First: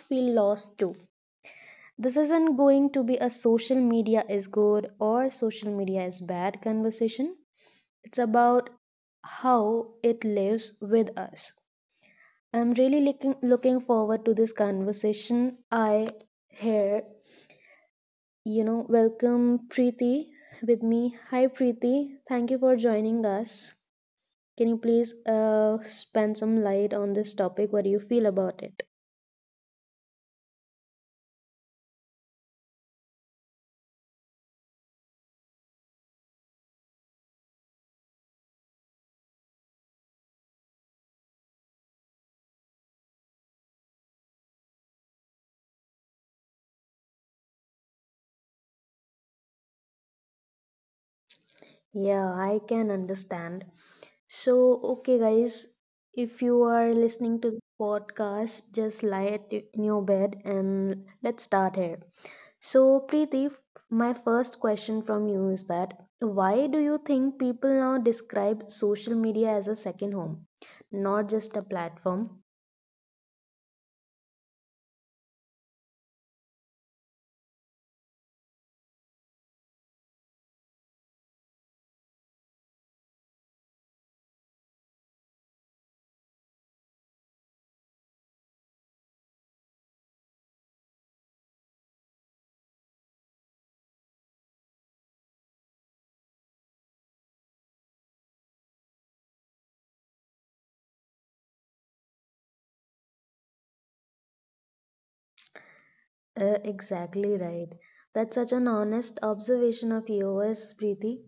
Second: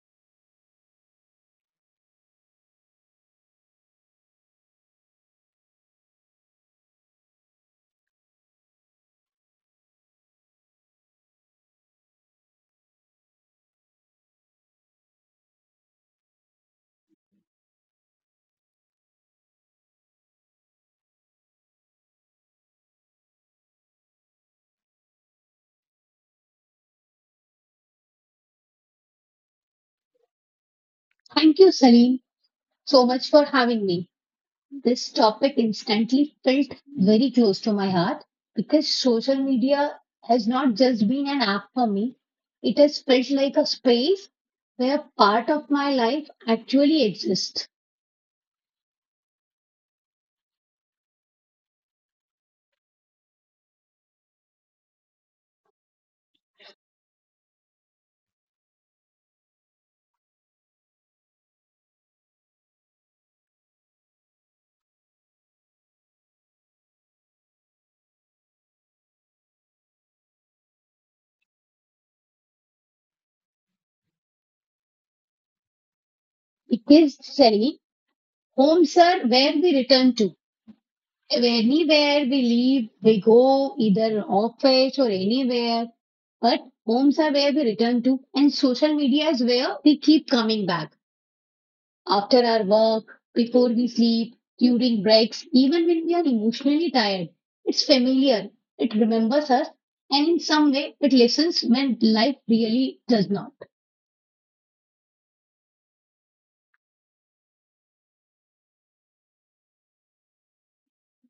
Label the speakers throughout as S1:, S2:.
S1: feel lost too. This isn't going to be a social media is good or social media is bad conversation. It's about how it lives with us. I'm really looking forward to this conversation. I here, welcome Preeti with me. Hi Preeti, thank you for joining us. Can you please spend some light on this topic? What do you feel about it?
S2: Thank you, Salim, so much for having me. This topic instantly felt very close to my heart because social media has not just been an app for me, it has felt like a space where part of my life actually exists.
S1: Yeah, I can understand. So, okay, guys, if you are listening to the podcast, just lie at in your bed and let's start here. So, Preeti, my first question from you is that why do you think people now describe social media as a second home, not just a platform?
S2: Because, Salim, homes are where we return to. Anywhere we leave, we go, either office or anywhere. But homes are where we return to, and social media is where we keep coming back. After our work, before we sleep, during breaks, even when we are emotionally tired, it's familiar, it remembers us, and in some way it listens when life really does not.
S1: Exactly right. That's such an honest observation of yours, Preeti.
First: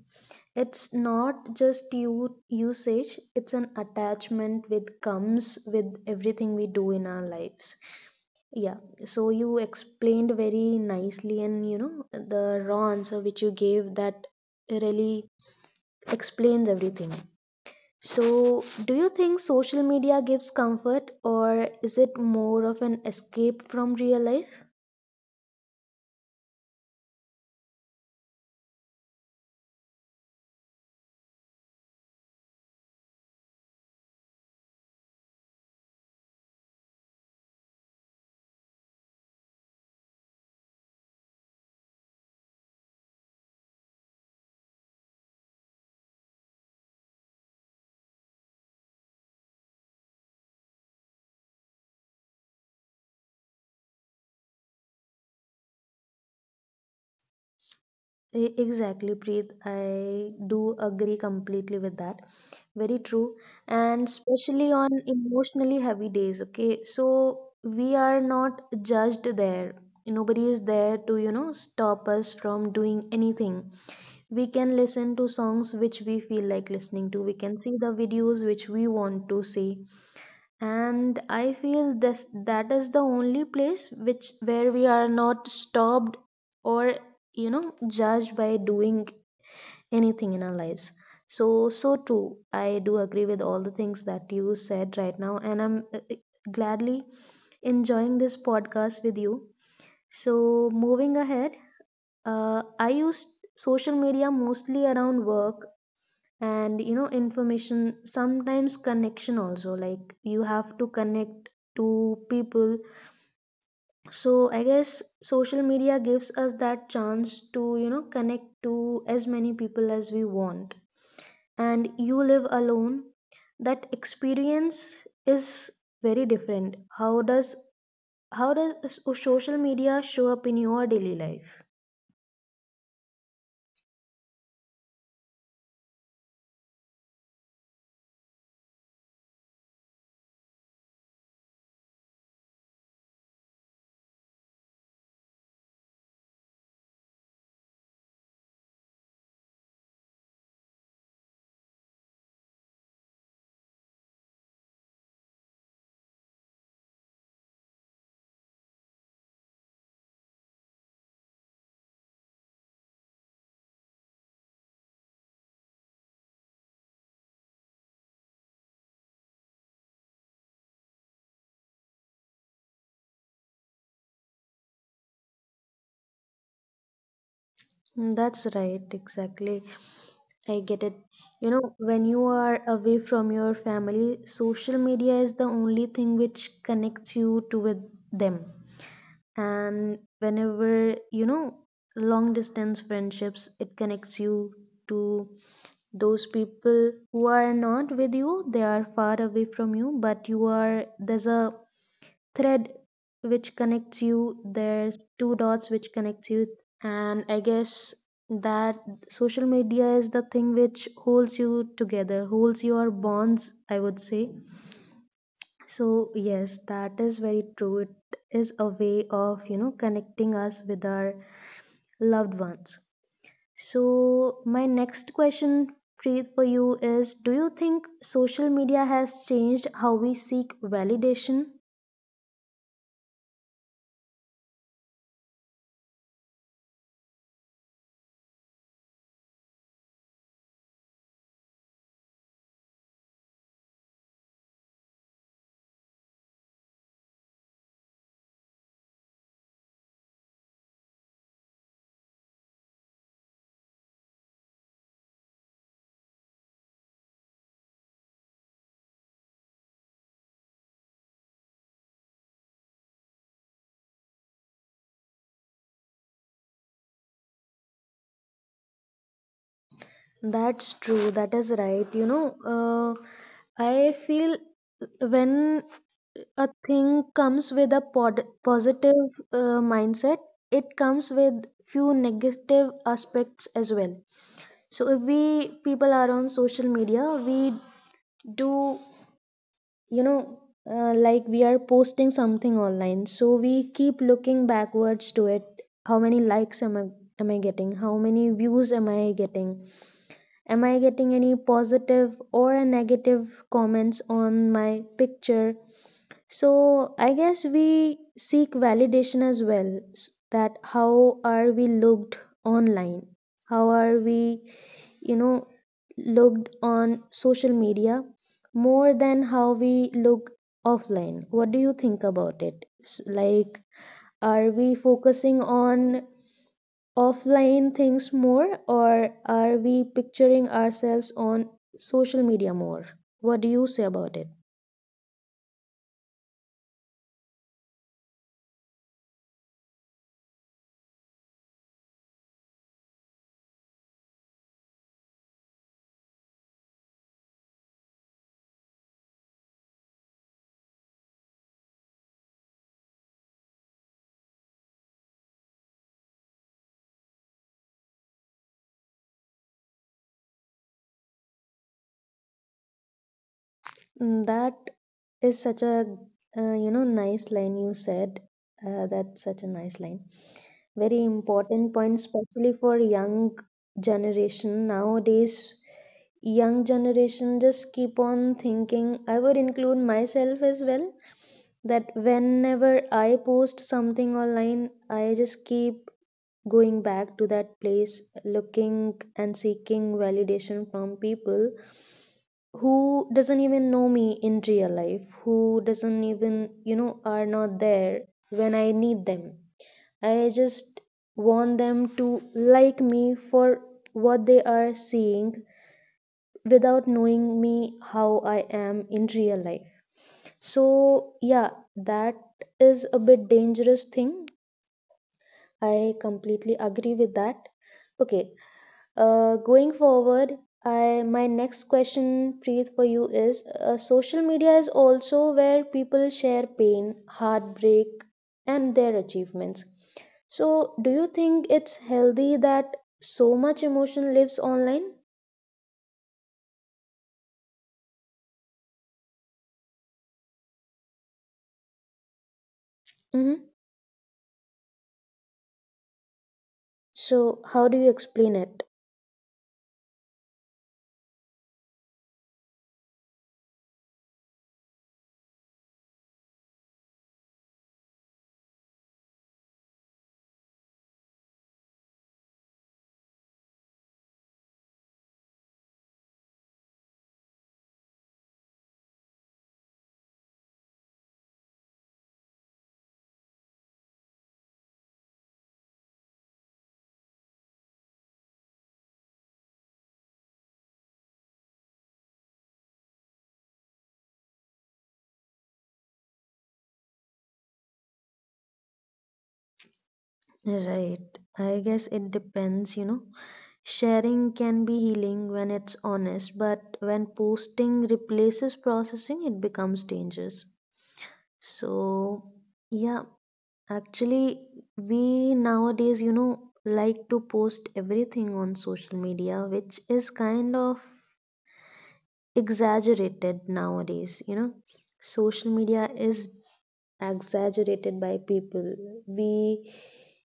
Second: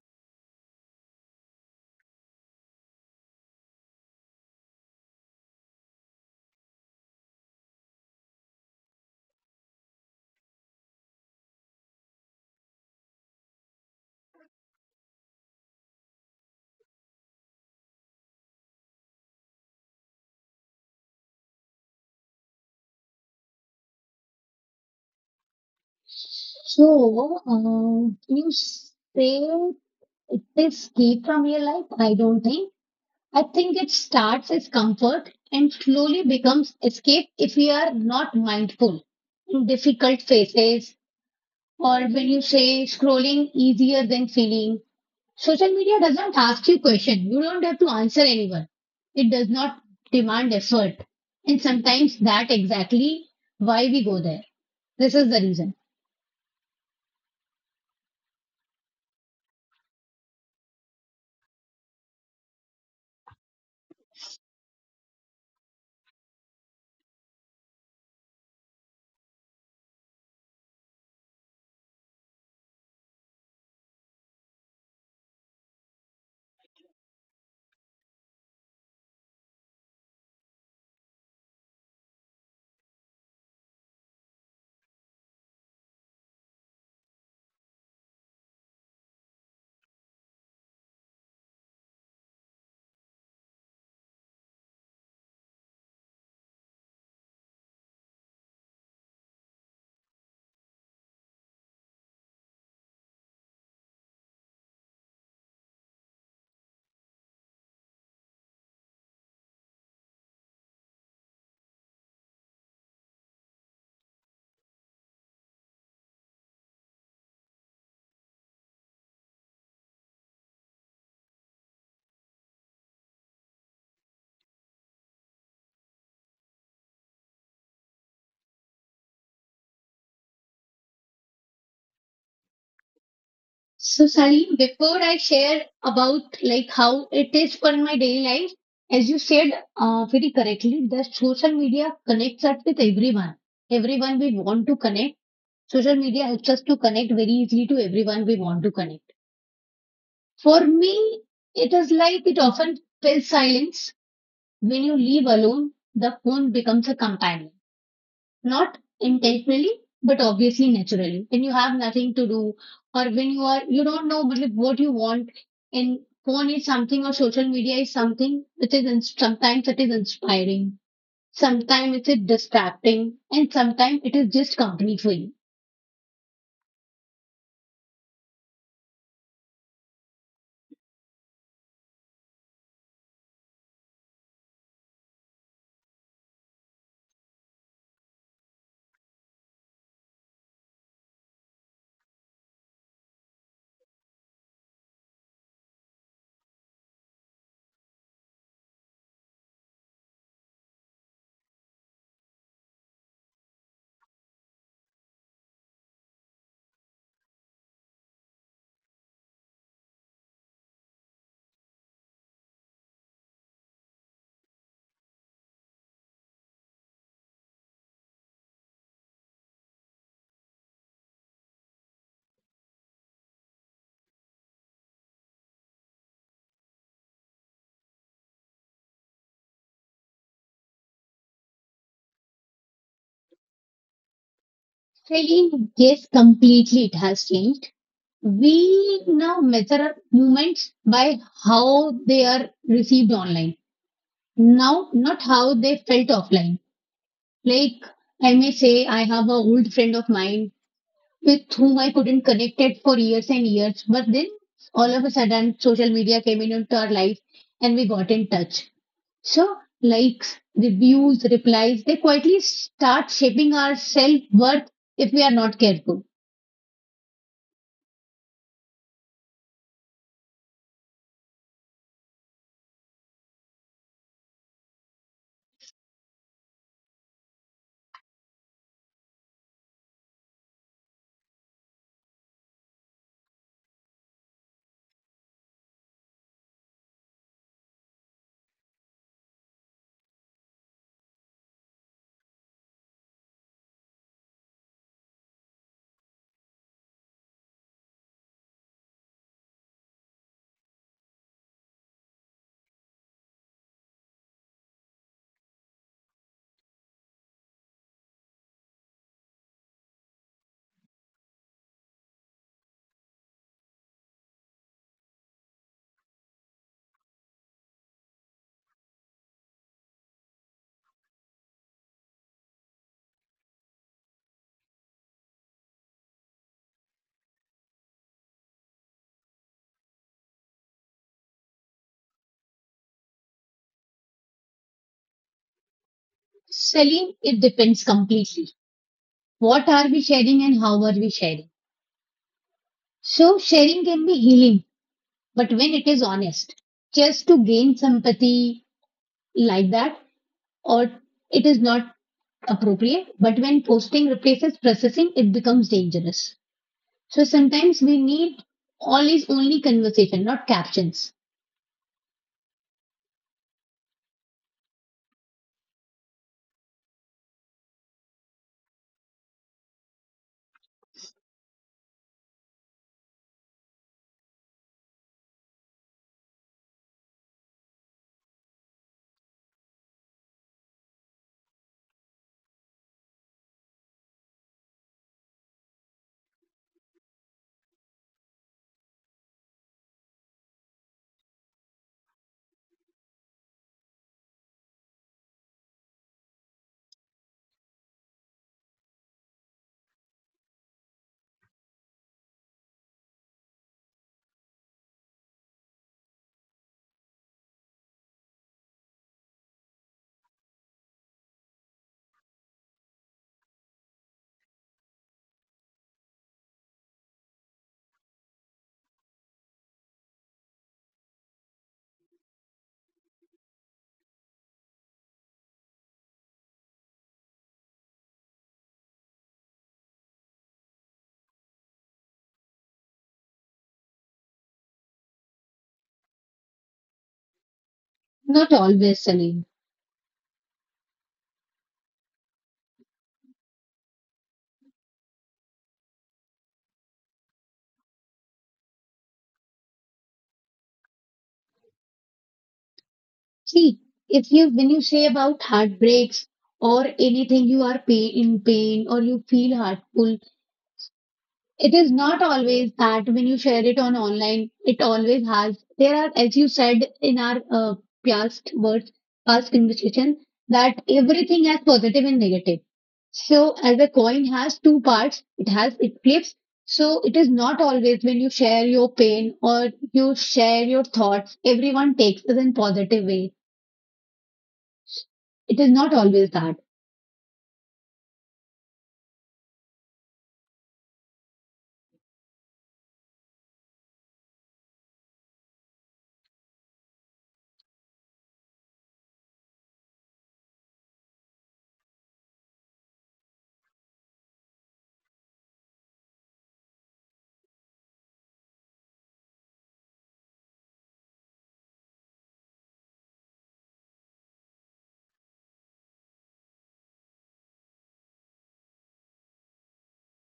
S1: It's not just you usage, it's an attachment with comes with everything we do in our lives. Yeah, so you explained very nicely, and you know, the raw answer which you gave that really explains everything. So, do you think social media gives comfort, or is it more of an escape from real life?
S2: You say it is key from your life? I don't think. I think it starts as comfort and slowly becomes escape if we are not mindful in difficult phases or when you say scrolling easier than feeling. Social media doesn't ask you questions. You don't have to answer anyone. It does not demand effort. And sometimes that exactly why we go there. This is the reason.
S1: Exactly, Preet. I do agree completely with that. Very true. And especially on emotionally heavy days, okay? So we are not judged there. Nobody is there to, you know, stop us from doing anything. We can listen to songs which we feel like listening to. We can see the videos which we want to see. And I feel this that is the only place which where we are not stopped or, you know, judged by doing anything in our lives. So so true, I do agree with all the things that you said right now, and I'm gladly enjoying this podcast with you. So moving ahead, I use social media mostly around work, and you know, information, sometimes connection also, like you have to connect to people. So I guess social media gives us that chance to, you know, connect to as many people as we want. And you live alone, that experience is very different. How does social media show up in your daily life?
S2: So Salim, before I share about like how it is for my daily life, as you said very correctly, that social media connects us with everyone. Everyone we want to connect. Social media helps us to connect very easily to everyone we want to connect. For me, it is like it often fills silence. When you leave alone, the phone becomes a companion, not intentionally, but obviously naturally. When you have nothing to do, or when you are, you don't know मतलब what you want, and phone is something, or social media is something which is in, sometimes it is inspiring, sometimes it is distracting, and sometimes it is just company for you.
S1: Mm, that's right, exactly. I get it. You know, when you are away from your family, social media is the only thing which connects you to with them. And whenever, you know, long distance friendships, it connects you to those people who are not with you, they are far away from you, but you are, there's a thread which connects you, there's two dots which connects you. And I guess that social media is the thing which holds you together, holds your bonds, I would say. So yes, that is very true, it is a way of, you know, connecting us with our loved ones. So, my next question, Preet, for you is, do you think social media has changed how we seek validation?
S2: Really, yes, completely it has changed. We now measure our movements by how they are received online. Now, not how they felt offline. Like, I may say I have a old friend of mine with whom I couldn't connect it for years and years, but then all of a sudden social media came in into our life and we got in touch. So, likes, reviews, replies, they quietly start shaping our self worth if we are not careful.
S1: That's true, that is right. You know, I feel when a thing comes with a positive mindset, it comes with few negative aspects as well. So if we people are on social media, we do, you know, like we are posting something online, so we keep looking backwards to it. How many likes am I, am I getting? How many views am I getting? Am I getting any positive or a negative comments on my picture? So I guess we seek validation as well. That how are we looked online? How are we, you know, looked on social media more than how we look offline? What do you think about it? Like, are we focusing on offline things more, or are we picturing ourselves on social media more? What do you say about it?
S2: Selling, it depends completely. What are we sharing and how are we sharing? So, sharing can be healing. But when it is honest, just to gain sympathy like that, or it is not appropriate. But when posting replaces processing, it becomes dangerous. So sometimes we need always only conversation, not captions.
S1: Mm, that is such a you know, nice line you said. That's such a nice line, very important point, especially for young generation nowadays. Young generation just keep on thinking, I would include myself as well, that whenever I post something online, I just keep going back to that place, looking and seeking validation from people who doesn't even know me in real life, who doesn't even, you know, are not there when I need them. I just want them to like me for what they are seeing without knowing me how I am in real life. So, yeah, that is a bit dangerous thing. I completely agree with that. Okay, going forward, I my next question, Preet, for you is: social media is also where people share pain, heartbreak, and their achievements. So, do you think it's healthy that so much emotion lives online?
S2: Not always, Salim.
S1: Hmm. So, how do you explain it?
S2: See, if you when you say about heartbreaks or anything, you are pain in pain or you feel hurtful. It is not always that when you share it on online, it always has. There are, as you said in our past words, past conversation, that everything has positive and negative. So, as a coin has two parts, it has it flips. So, it is not always when you share your pain or you share your thoughts, everyone takes it in positive way. It is not always that.
S1: Right. I guess it depends, you know. Sharing can be healing when it's honest, but when posting replaces processing, it becomes dangerous. So, yeah, actually, we nowadays, you know, like to post everything on social media, which is kind of exaggerated nowadays. You know, social media is exaggerated by people. We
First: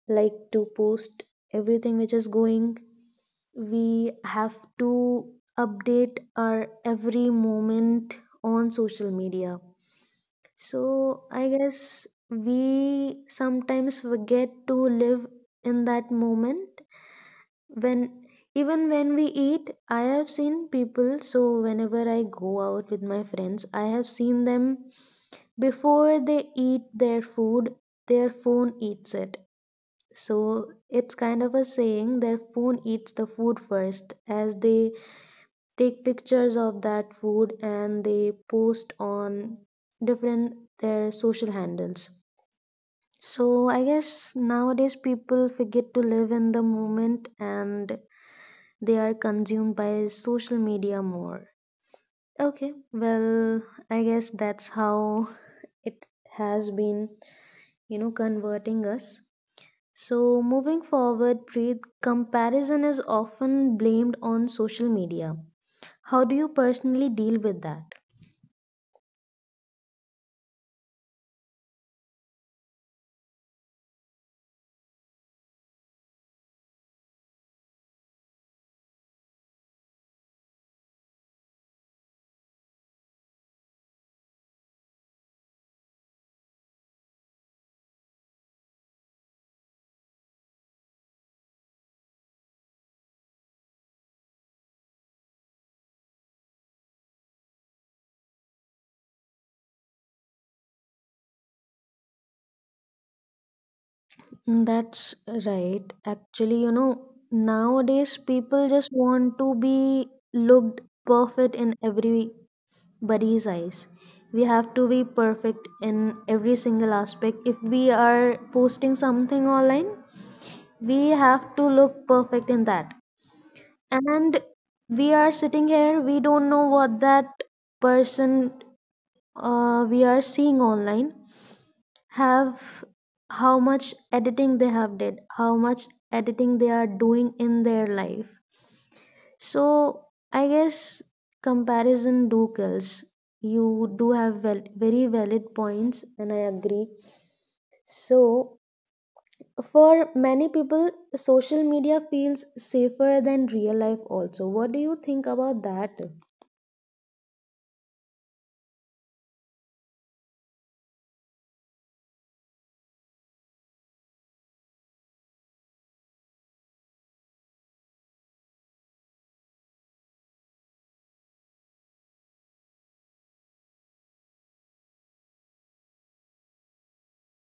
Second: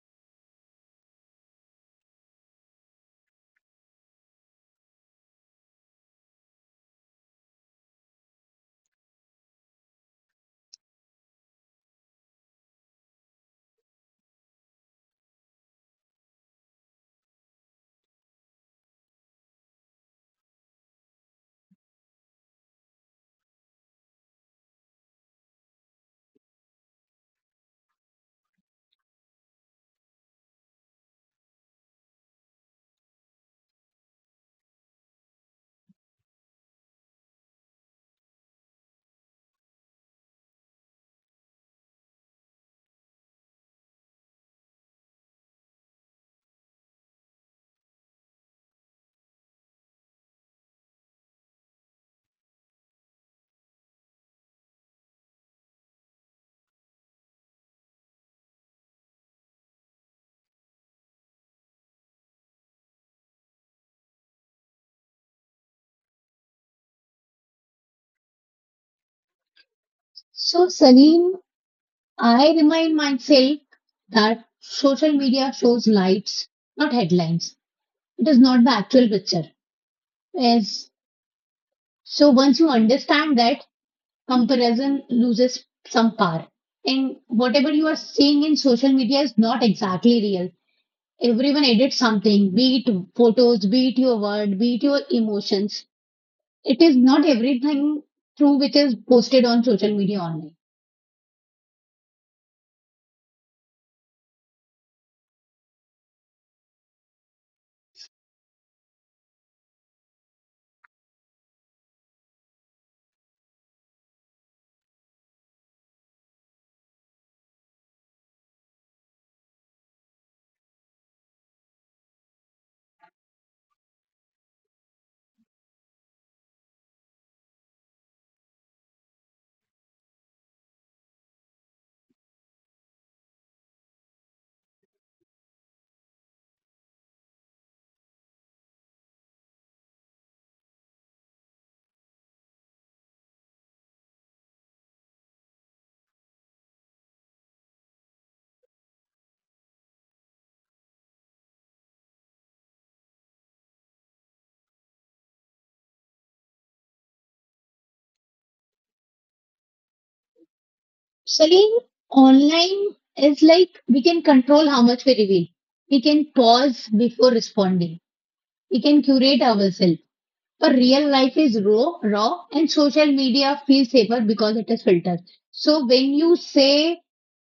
S1: like to post everything which is going, we have to update our every moment on social media. So I guess we sometimes forget to live in that moment when, even when we eat, I have seen people, so whenever I go out with my friends, I have seen them before they eat their food, their phone eats it. So it's kind of a saying, their phone eats the food first, as they take pictures of that food and they post on different their social handles. So I guess nowadays people forget to live in the moment and they are consumed by social media more. Okay, well, I guess that's how it has been, you know, converting us. So, moving forward, Preet, comparison is often blamed on social media. How do you personally deal with that?
S2: So, Salim, I remind myself that social media shows lights, not headlines. It is not the actual picture. As so once you understand that, comparison loses some power. And whatever you are seeing in social media is not exactly real. Everyone edits something, be it photos, be it your word, be it your emotions. It is not everything true which is posted on social media only.
S1: Mm, that's right. Actually, you know, nowadays people just want to be looked perfect in every Buddy's eyes. We have to be perfect in every single aspect. If we are posting something online, we have to look perfect in that. And we are sitting here, we don't know what that person we are seeing online have, how much editing they have did, how much editing they are doing in their life. So I guess comparison do kills. You do have very valid points, and I agree. So for many people, social media feels safer than real life. Also, what do you think about that?
S2: Salim, online is like we can control how much we reveal. We can pause before responding. We can curate ourselves. But real life is raw, and social media feels safer because it is filtered. So when you say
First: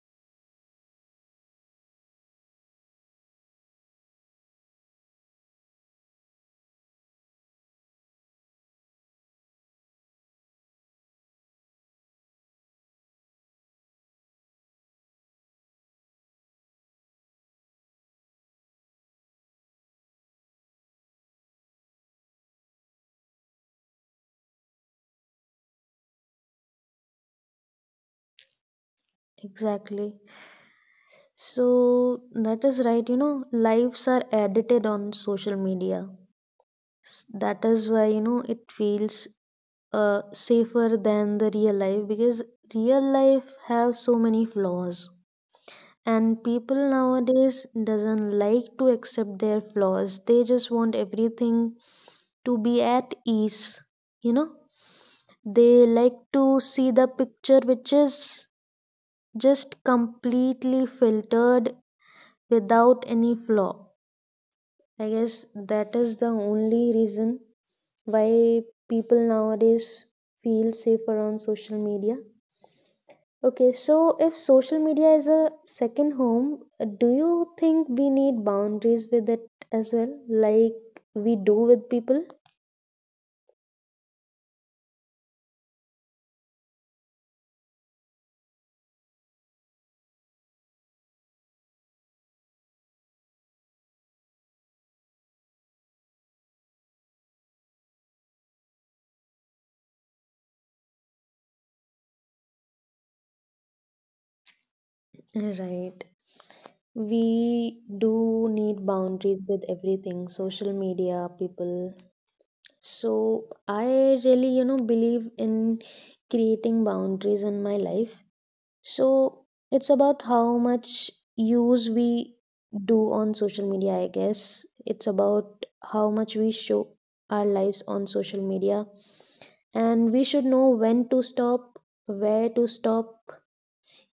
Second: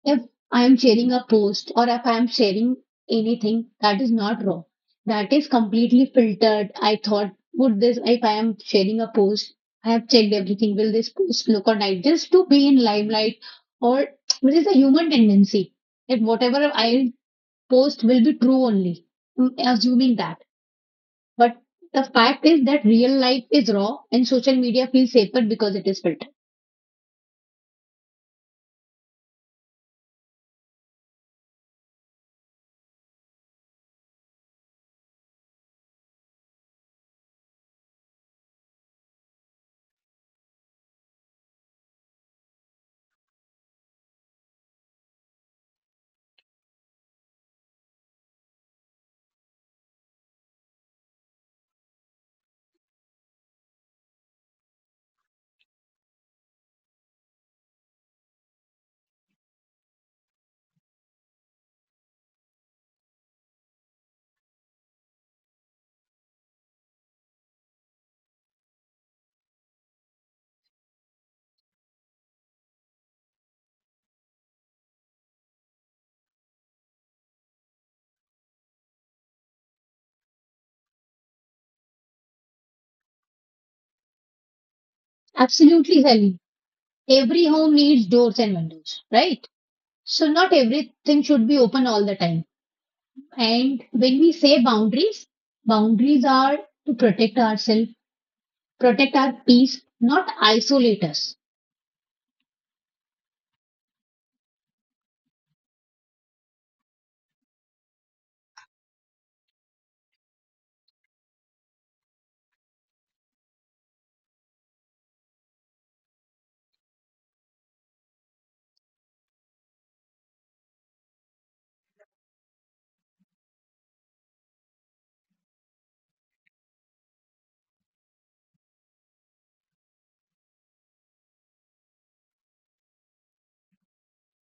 S2: if I am sharing a post or if I am sharing anything that is not raw, that is completely filtered. I thought, would this, if I am sharing a post, I have checked everything, will this post look or nice? Just to be in limelight, or which is a human tendency that whatever I post will be true only, mm, assuming that. But the fact is that real life is raw and social media feels safer because it is filtered.
S1: Exactly. So that is right. You know, lives are edited on social media. That is why, you know, it feels safer than the real life, because real life has so many flaws, and people nowadays doesn't like to accept their flaws, they just want everything to be at ease, you know, they like to see the picture which is just completely filtered without any flaw. I guess that is the only reason why people nowadays feel safer on social media. Okay, so if social media is a second home, do you think we need boundaries with it as well, like we do with people?
S2: Absolutely, Sally. Every home needs doors and windows, right? So not everything should be open all the time. And when we say boundaries, boundaries are to protect ourselves, protect our peace, not isolate us.
S1: Right. We do need boundaries with everything, social media, people. So I really, you know, believe in creating boundaries in my life. So it's about how much use we do on social media, I guess. It's about how much we show our lives on social media. And we should know when to stop, where to stop,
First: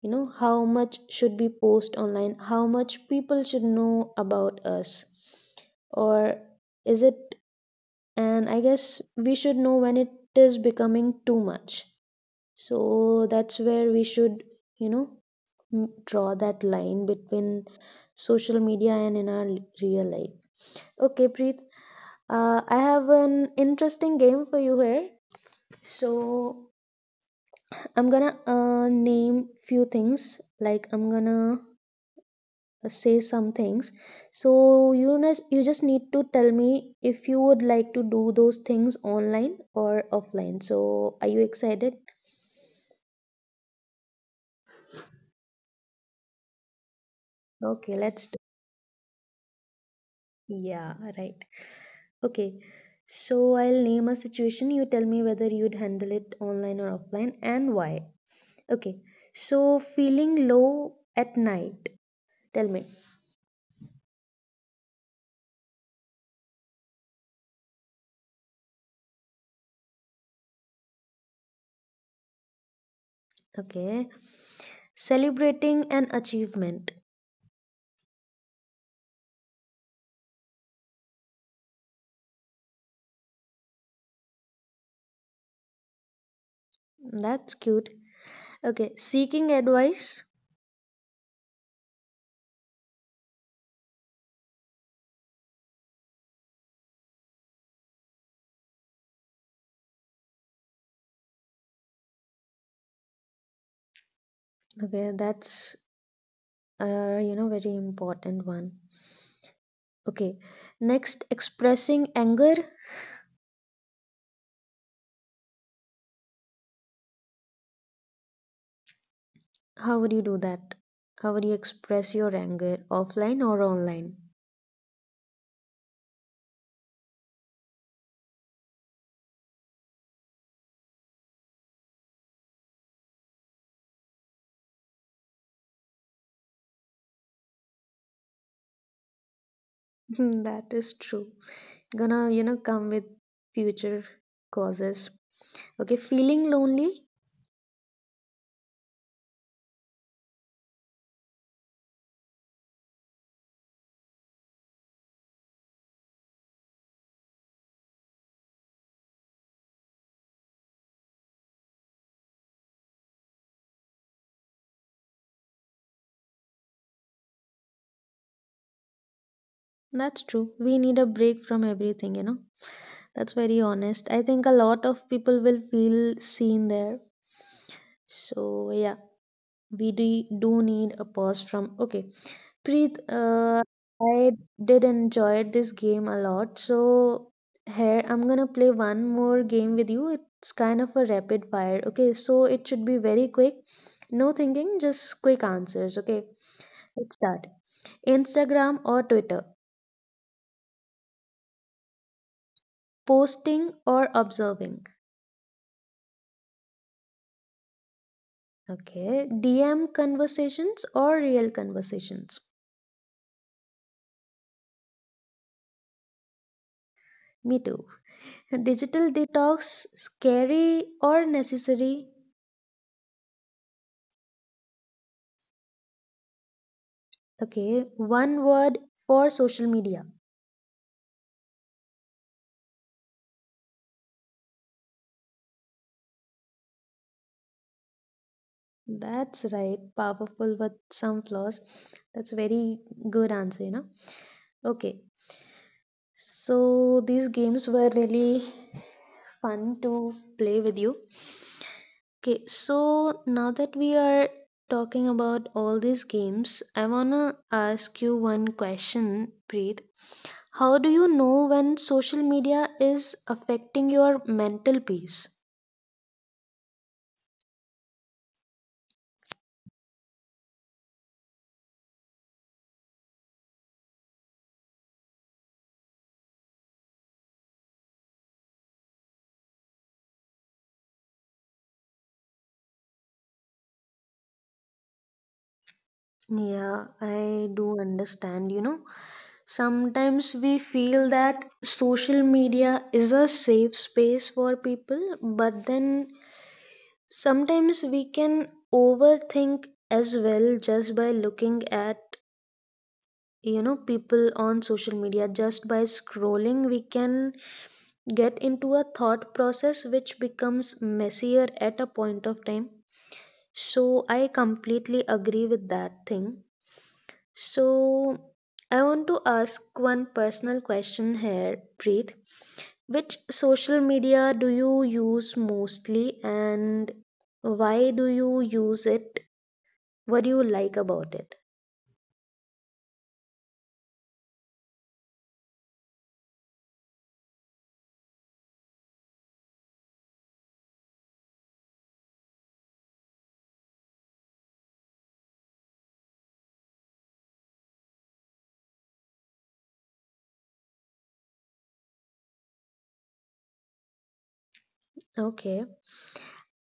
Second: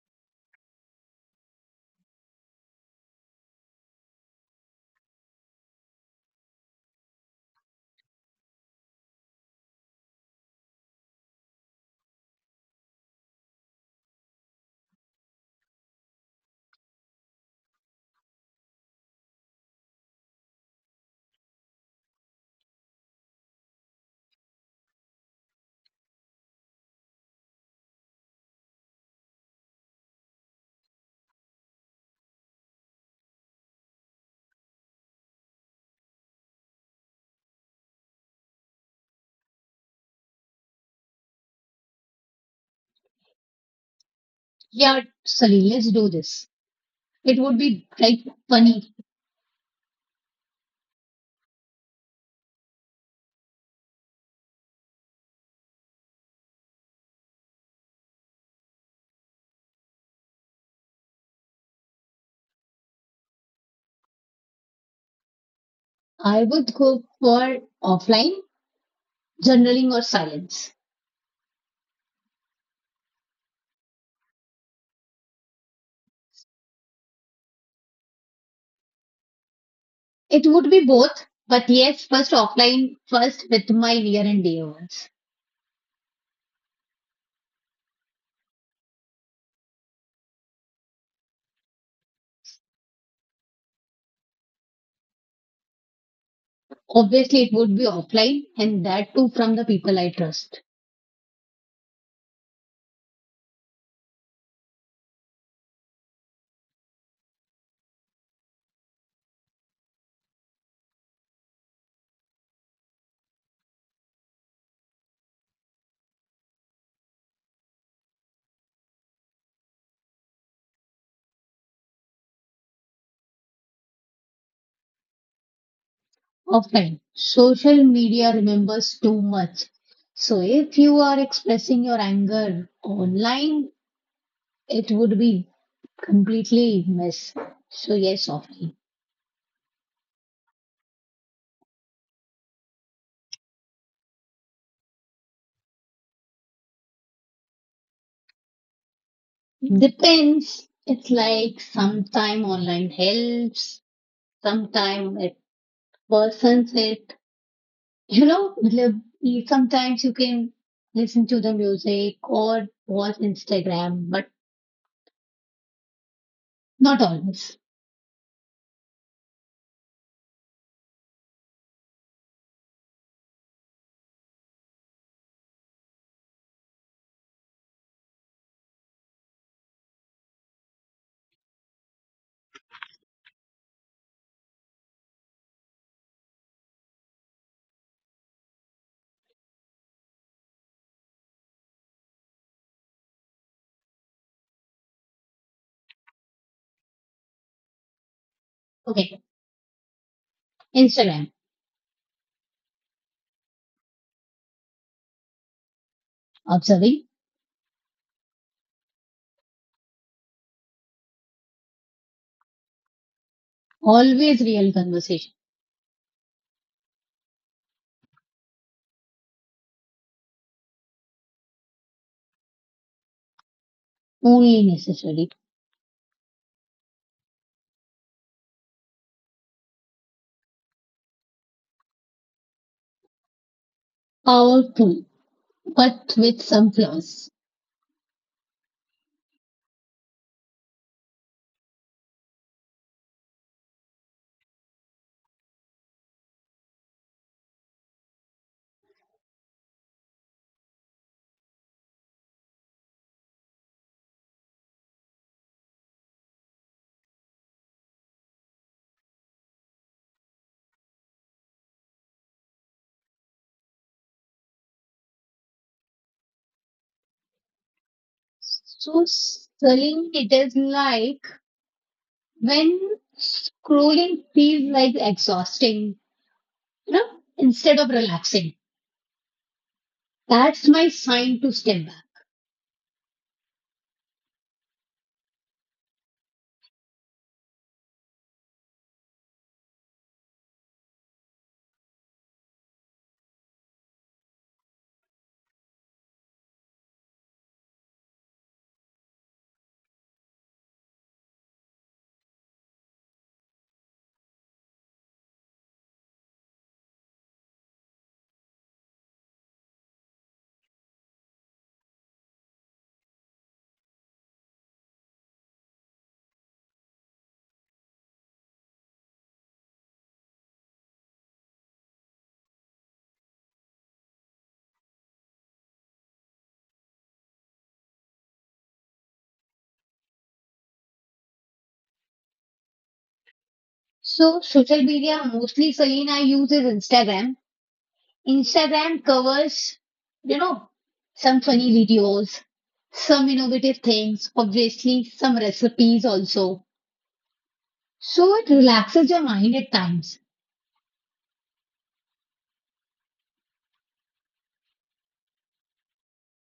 S1: you know, how much should be post online, how much people should know about us. Or is it, and I guess we should know when it is becoming too much. So that's where we should, you know, mm, draw that line between social media and in our real life. Okay, Preet, I have an interesting game for you here. So I'm gonna name few things. Like I'm gonna say some things. So you know, you just need to tell me if you would like to do those things online or offline. So are you excited?
S2: Yeah, sorry, let's do this. It would
S1: Okay,
S2: be
S1: let's
S2: like
S1: do.
S2: funny.
S1: Yeah, right. Okay, so I'll name a situation. You tell me whether you'd handle it online or offline and why. Okay, so feeling low at night. Tell me.
S2: I would go for offline, journaling or silence.
S1: Okay, celebrating an achievement.
S2: It would be both, but yes, first offline, first with my near and dear ones.
S1: That's cute. Okay, seeking advice.
S2: Obviously, it would be offline and that too from the people I trust.
S1: Okay, that's you know, very important one. Okay, next, expressing anger. How would you do that? How would you express your anger offline or online?
S2: Often, social media remembers too much. So, if you are expressing your anger online, it would be completely miss. So, yes, often.
S1: that is true. Gonna, you know, come with future causes. Okay, feeling lonely.
S2: Depends. It's like sometime online helps, sometime it worsens it. You know, sometimes you can listen to the music or watch Instagram, but not always.
S1: That's true, we need a break from everything, you know. That's very honest, I think a lot of people will feel seen there. So yeah, we do need a pause from. Okay Preet, I did enjoy this game a lot. So here I'm gonna play one more game with you. It's kind of a rapid fire. Okay, so it should be very quick, no thinking, just quick answers, okay? Let's start. Instagram or
S2: Okay,
S1: Twitter?
S2: Instagram.
S1: Posting or observing?
S2: Observing.
S1: Okay. DM conversations or real conversations?
S2: Always real conversation.
S1: Me too. Digital detox, scary or necessary?
S2: Only necessary.
S1: Okay. One word for social media.
S2: Powerful, but with some flaws.
S1: That's right. Powerful with some flaws. That's very good answer, you know. Okay. So these games were really fun to play with you. Okay, so now that we are talking about all these games, I wanna ask you one question, Preet. How do you know when social media is affecting your mental peace?
S2: So, Celine, it is like when scrolling feels like exhausting, you know, instead of relaxing. That's my sign to step back.
S1: Yeah, I do understand, you know. Sometimes we feel that social media is a safe space for people, but then sometimes we can overthink as well, just by looking at, you know, people on social media, just by scrolling we can get into a thought process which becomes messier at a point of time. So I completely agree with that thing. So I want to ask one personal question here, Preet. Which social media do you use mostly, and why do you use it? What do you like about it?
S2: So, social media mostly Celine I use is Instagram. Instagram covers, you know, some funny videos, some innovative things, obviously, some recipes also. So, it relaxes your mind at times.
S1: Okay.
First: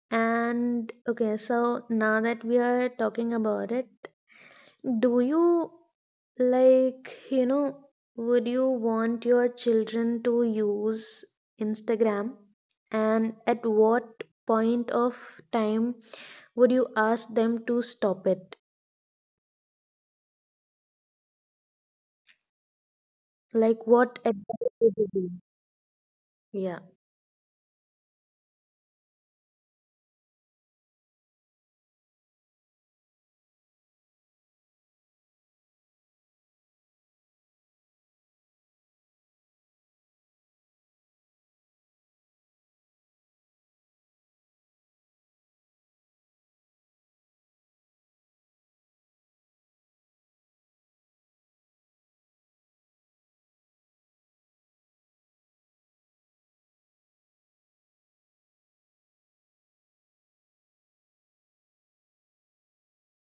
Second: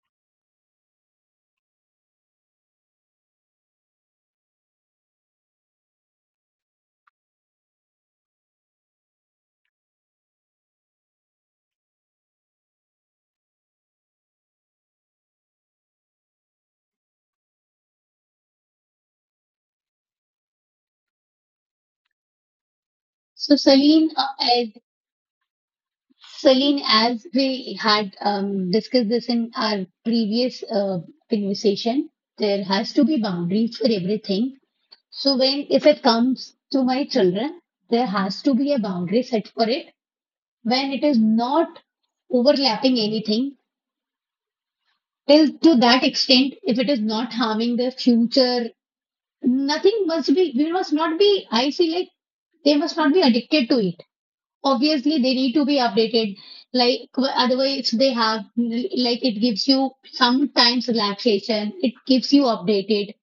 S1: And okay, so now that we are talking about it, do you, like, you know, would you want your children to use Instagram? And at what point of time would you ask them to stop it?
S2: So
S1: Like,
S2: Celine,
S1: what
S2: I-
S1: advice would you give? Yeah,
S2: Celine, as we had discussed this in our previous conversation, there has to be boundaries for everything. So when if it comes to my children, there has to be a boundary set for it. When it is not overlapping anything, till to that extent, if it is not harming their future, nothing must be. We must not be. I feel like they must not be addicted to it. Obviously they need to be updated, like otherwise they have like it gives you sometimes relaxation, it keeps you updated,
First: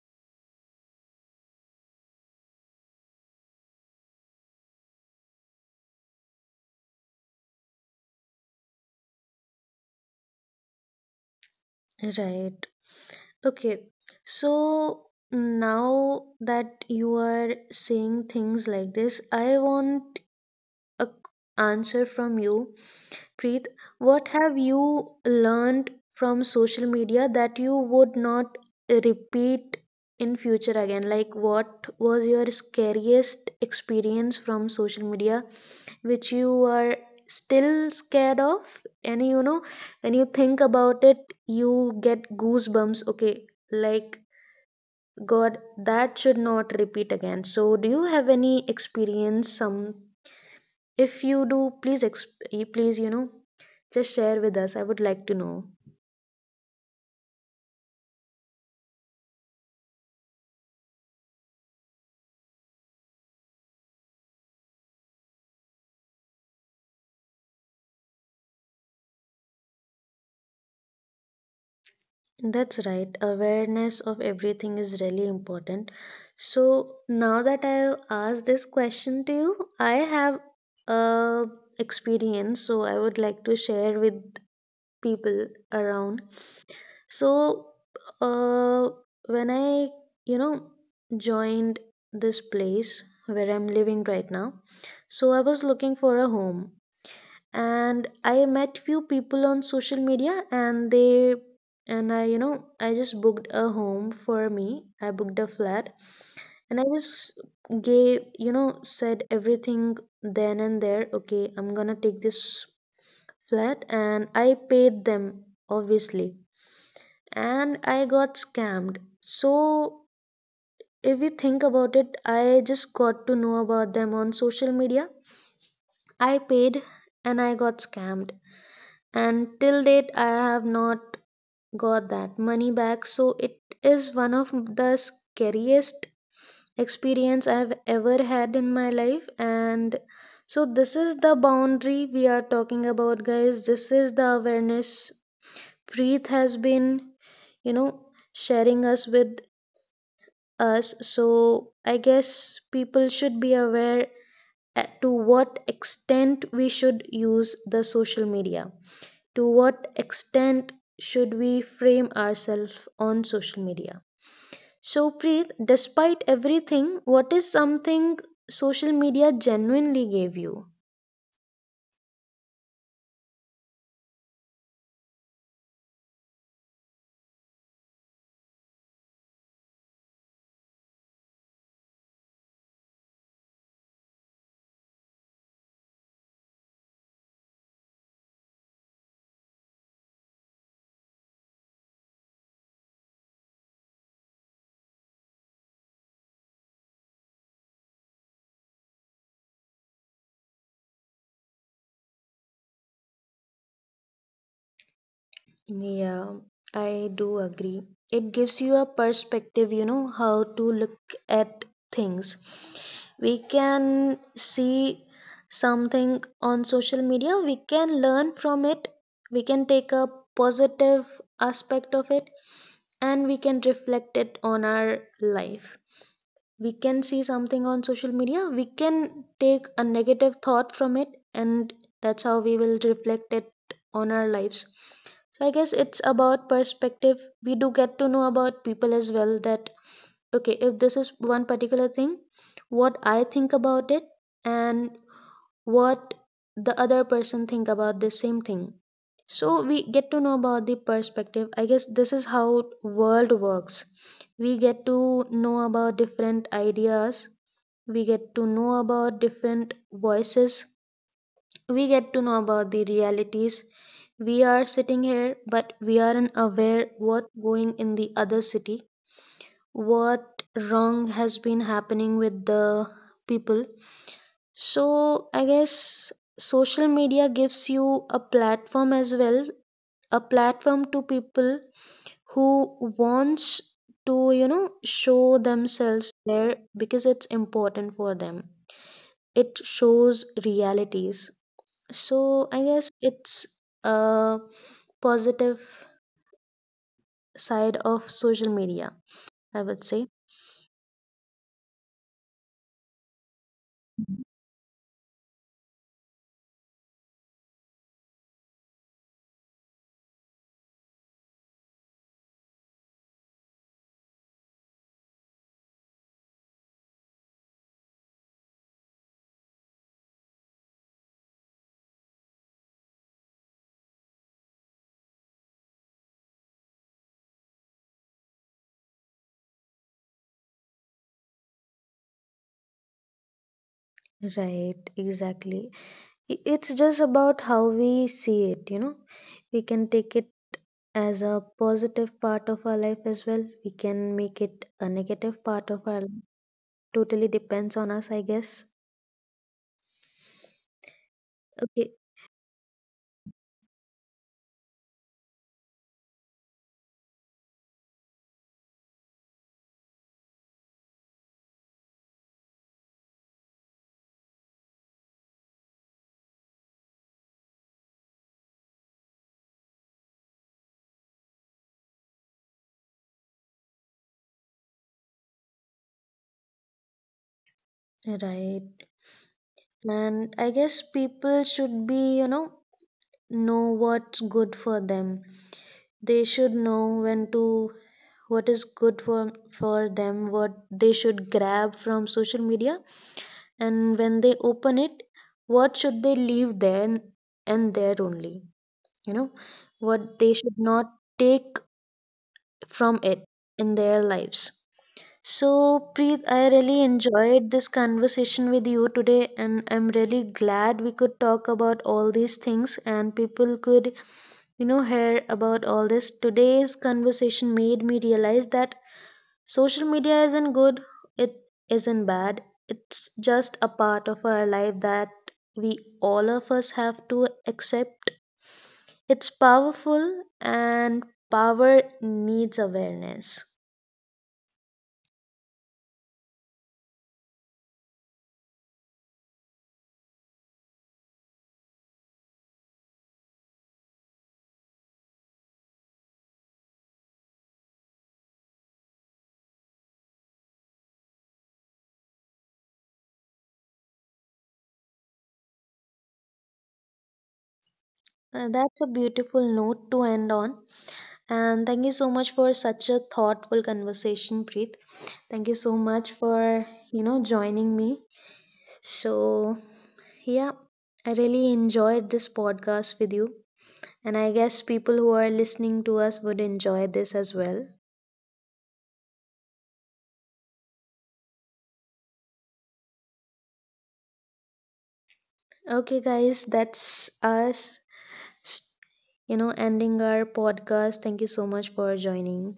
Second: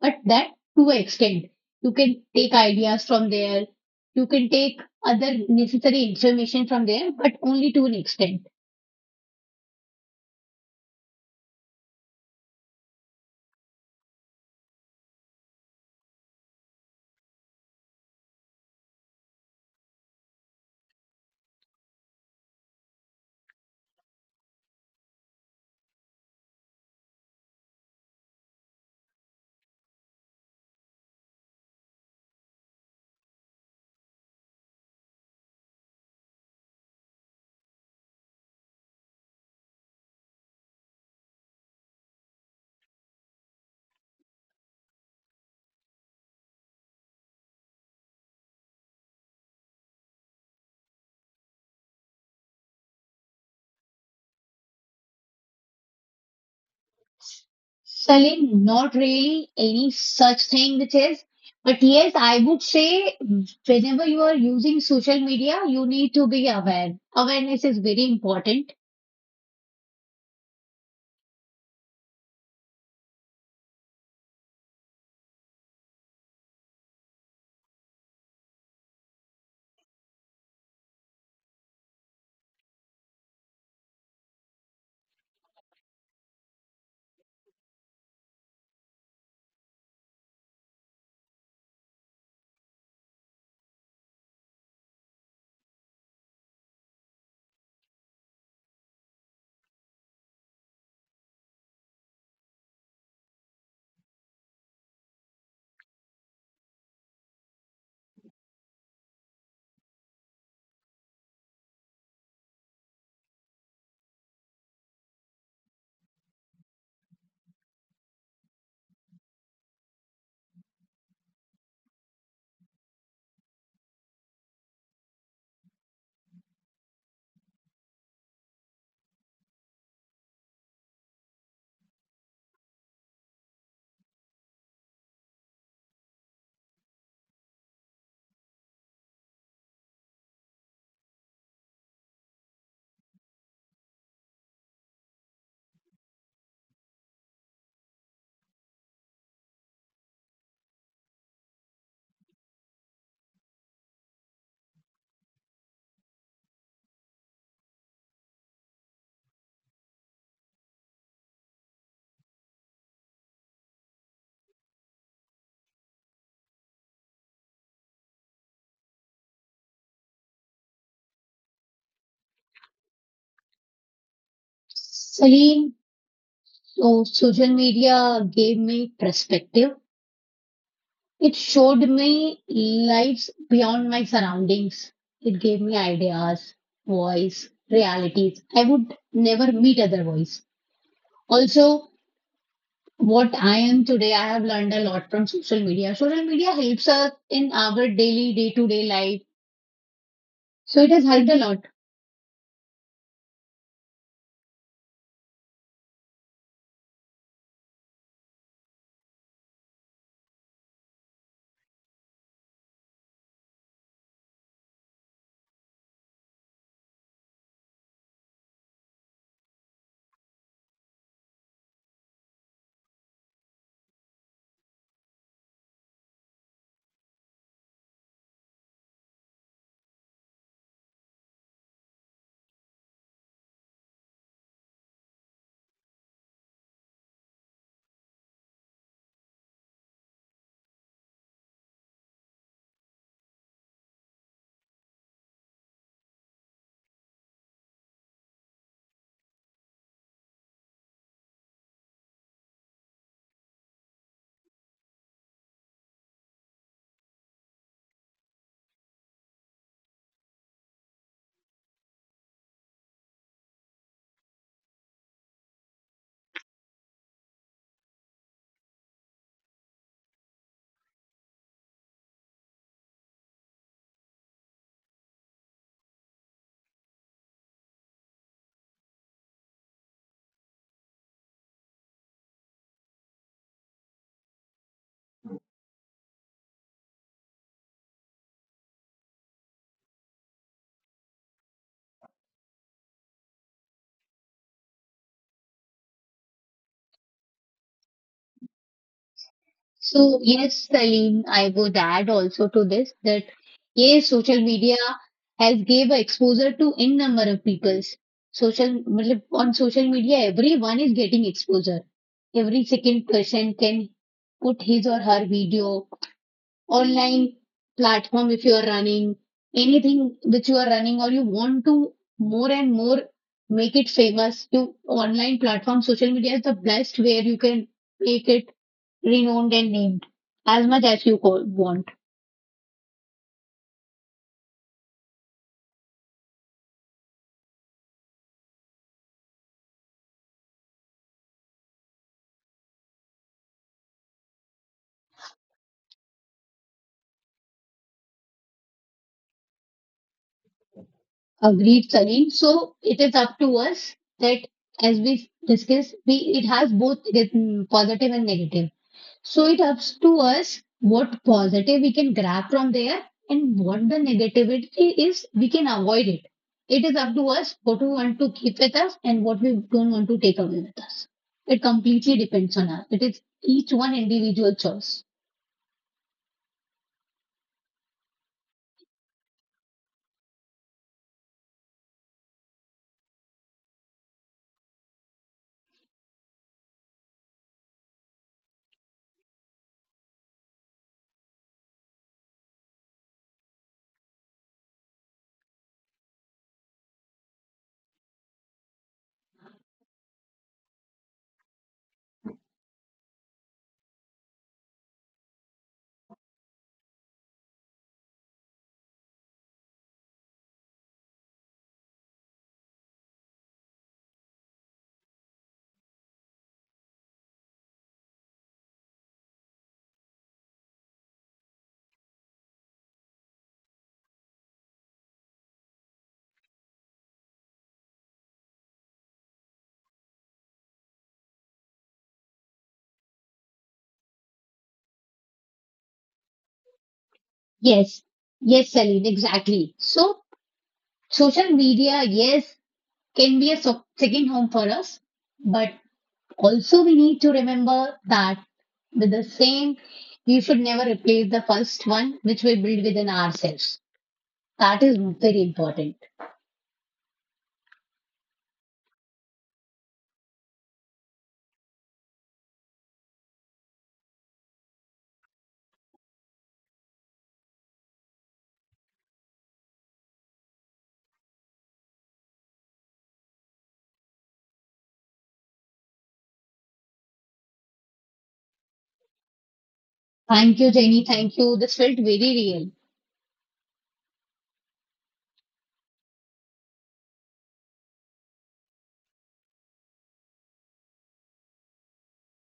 S2: but that to an extent you can take ideas from there, you can take other necessary information from there, but only to an extent.
S1: right. Okay, so now that you are saying things like this, I want a answer from you. Preet, what have you learned from social media that you would not repeat in future again? Like, what was your scariest experience from social media which you are still scared of? And you know, when you think about it, you get goosebumps. Okay, like, God, that should not repeat again. So, do you have any experience? Some, if you do, please please, you know, just share with us. I would like to know.
S2: Salim, not really any such thing which is, but yes, I would say whenever you are using social media, you need to be aware. Awareness is very important.
S1: That's right. Awareness of everything is really important. So now that I have asked this question to you, I have a experience. So I would like to share with people around. So uh, when I, you know, joined this place where I'm living right now, so I was looking for a home and I met few people on social media, and they, and I, you know, I just booked a home for me. I booked a flat and I just gave, you know, said everything then and there, okay, I'm gonna take this flat. And I paid them, obviously, and I got scammed. So if we think about it, I just got to know about them on social media. I paid and I got scammed, and till date I have not got that money back. So it is one of the scariest experience I have ever had in my life. And so this is the boundary we are talking about, guys. This is the awareness Preet has been, you know, sharing us with us. So I guess people should be aware at to what extent we should use the social media, to what extent should we frame ourselves on social media? So, Preet, despite everything, what is something social media genuinely gave you?
S2: Salim, so social media gave me perspective. It showed me lives beyond my surroundings. It gave me ideas, voice, realities. I would never meet otherwise. Also, what I am today, I have learned a lot from social media. Social media helps us in our daily, day to day life. So it has helped a lot.
S1: Yeah, I do agree. It gives you a perspective, you know, how to look at things. We can see something on social media, we can learn from it, we can take a positive aspect of it, and we can reflect it on our life. We can see something on social media, we can take a negative thought from it, and that's how we will reflect it on our lives. So I guess it's about perspective. We do get to know about people as well, that okay, if this is one particular thing, what I think about it, and what the other person think about the same thing. So we get to know about the perspective. I guess this is how world works. We get to know about different ideas, we get to know about different voices, we get to know about the realities. We are sitting here but we aren't aware what going in the other city, what wrong has been happening with the people. So I guess social media gives you a platform as well, a platform to people who wants to, you know, show themselves there because it's important for them. It shows realities. So I guess it's a positive side of social media, I would say.
S2: So, yes, Salim, I would add also to this that yes, social media has gave a exposure to n number of peoples. Social मतलब on social media, everyone is getting exposure. Every second person can put his or her video online platform if you are running anything which you are running or you want to more and more make it famous. You online platform, social media is the best where you can make it renowned and named as much as you want.
S1: Right, exactly. I- it's just about how we see it, you know. We can take it as a positive part of our life as well. We can make it a negative part of our life. Totally depends on us, I guess. Okay,
S2: Agreed, Salim. So it is up to us that as we discuss, we it has both positive and negative. So it up to us what positive we can grab from there and what the negativity is we can avoid it. It is up to us what we want to keep with us and what we don't want to take away with us. It completely depends on us. It is each one individual choice.
S1: right. And I guess people should be, you know what's good for them. They should know when to, what is good for them, what they should grab from social media, and when they open it, what should they leave there, and there only. You know, what they should not take from it in their lives. So, Preet, I really enjoyed this conversation with you today, and I'm really glad we could talk about all these things and people could, you know, hear about all this. Today's conversation made me realize that social media isn't good, it isn't bad, it's just a part of our life that we all of us have to accept. It's powerful, and power needs awareness.
S2: Yes, yes, Celine, exactly. So social media, yes, can be a second home for us, but also we need to remember that with the same, we should never replace the first one which we build within ourselves. That is very important.
S1: That's a beautiful note to end on. And thank you so much for such a thoughtful conversation, Preet. Thank you so much for, you know, joining me. So, yeah, I really enjoyed this podcast with you. And I guess people who are listening to us would enjoy this as well.
S2: Thank you, Jenny. Thank you. This felt very real.
S1: Okay, guys, that's us, s- you know, ending our podcast. Thank you so much for joining.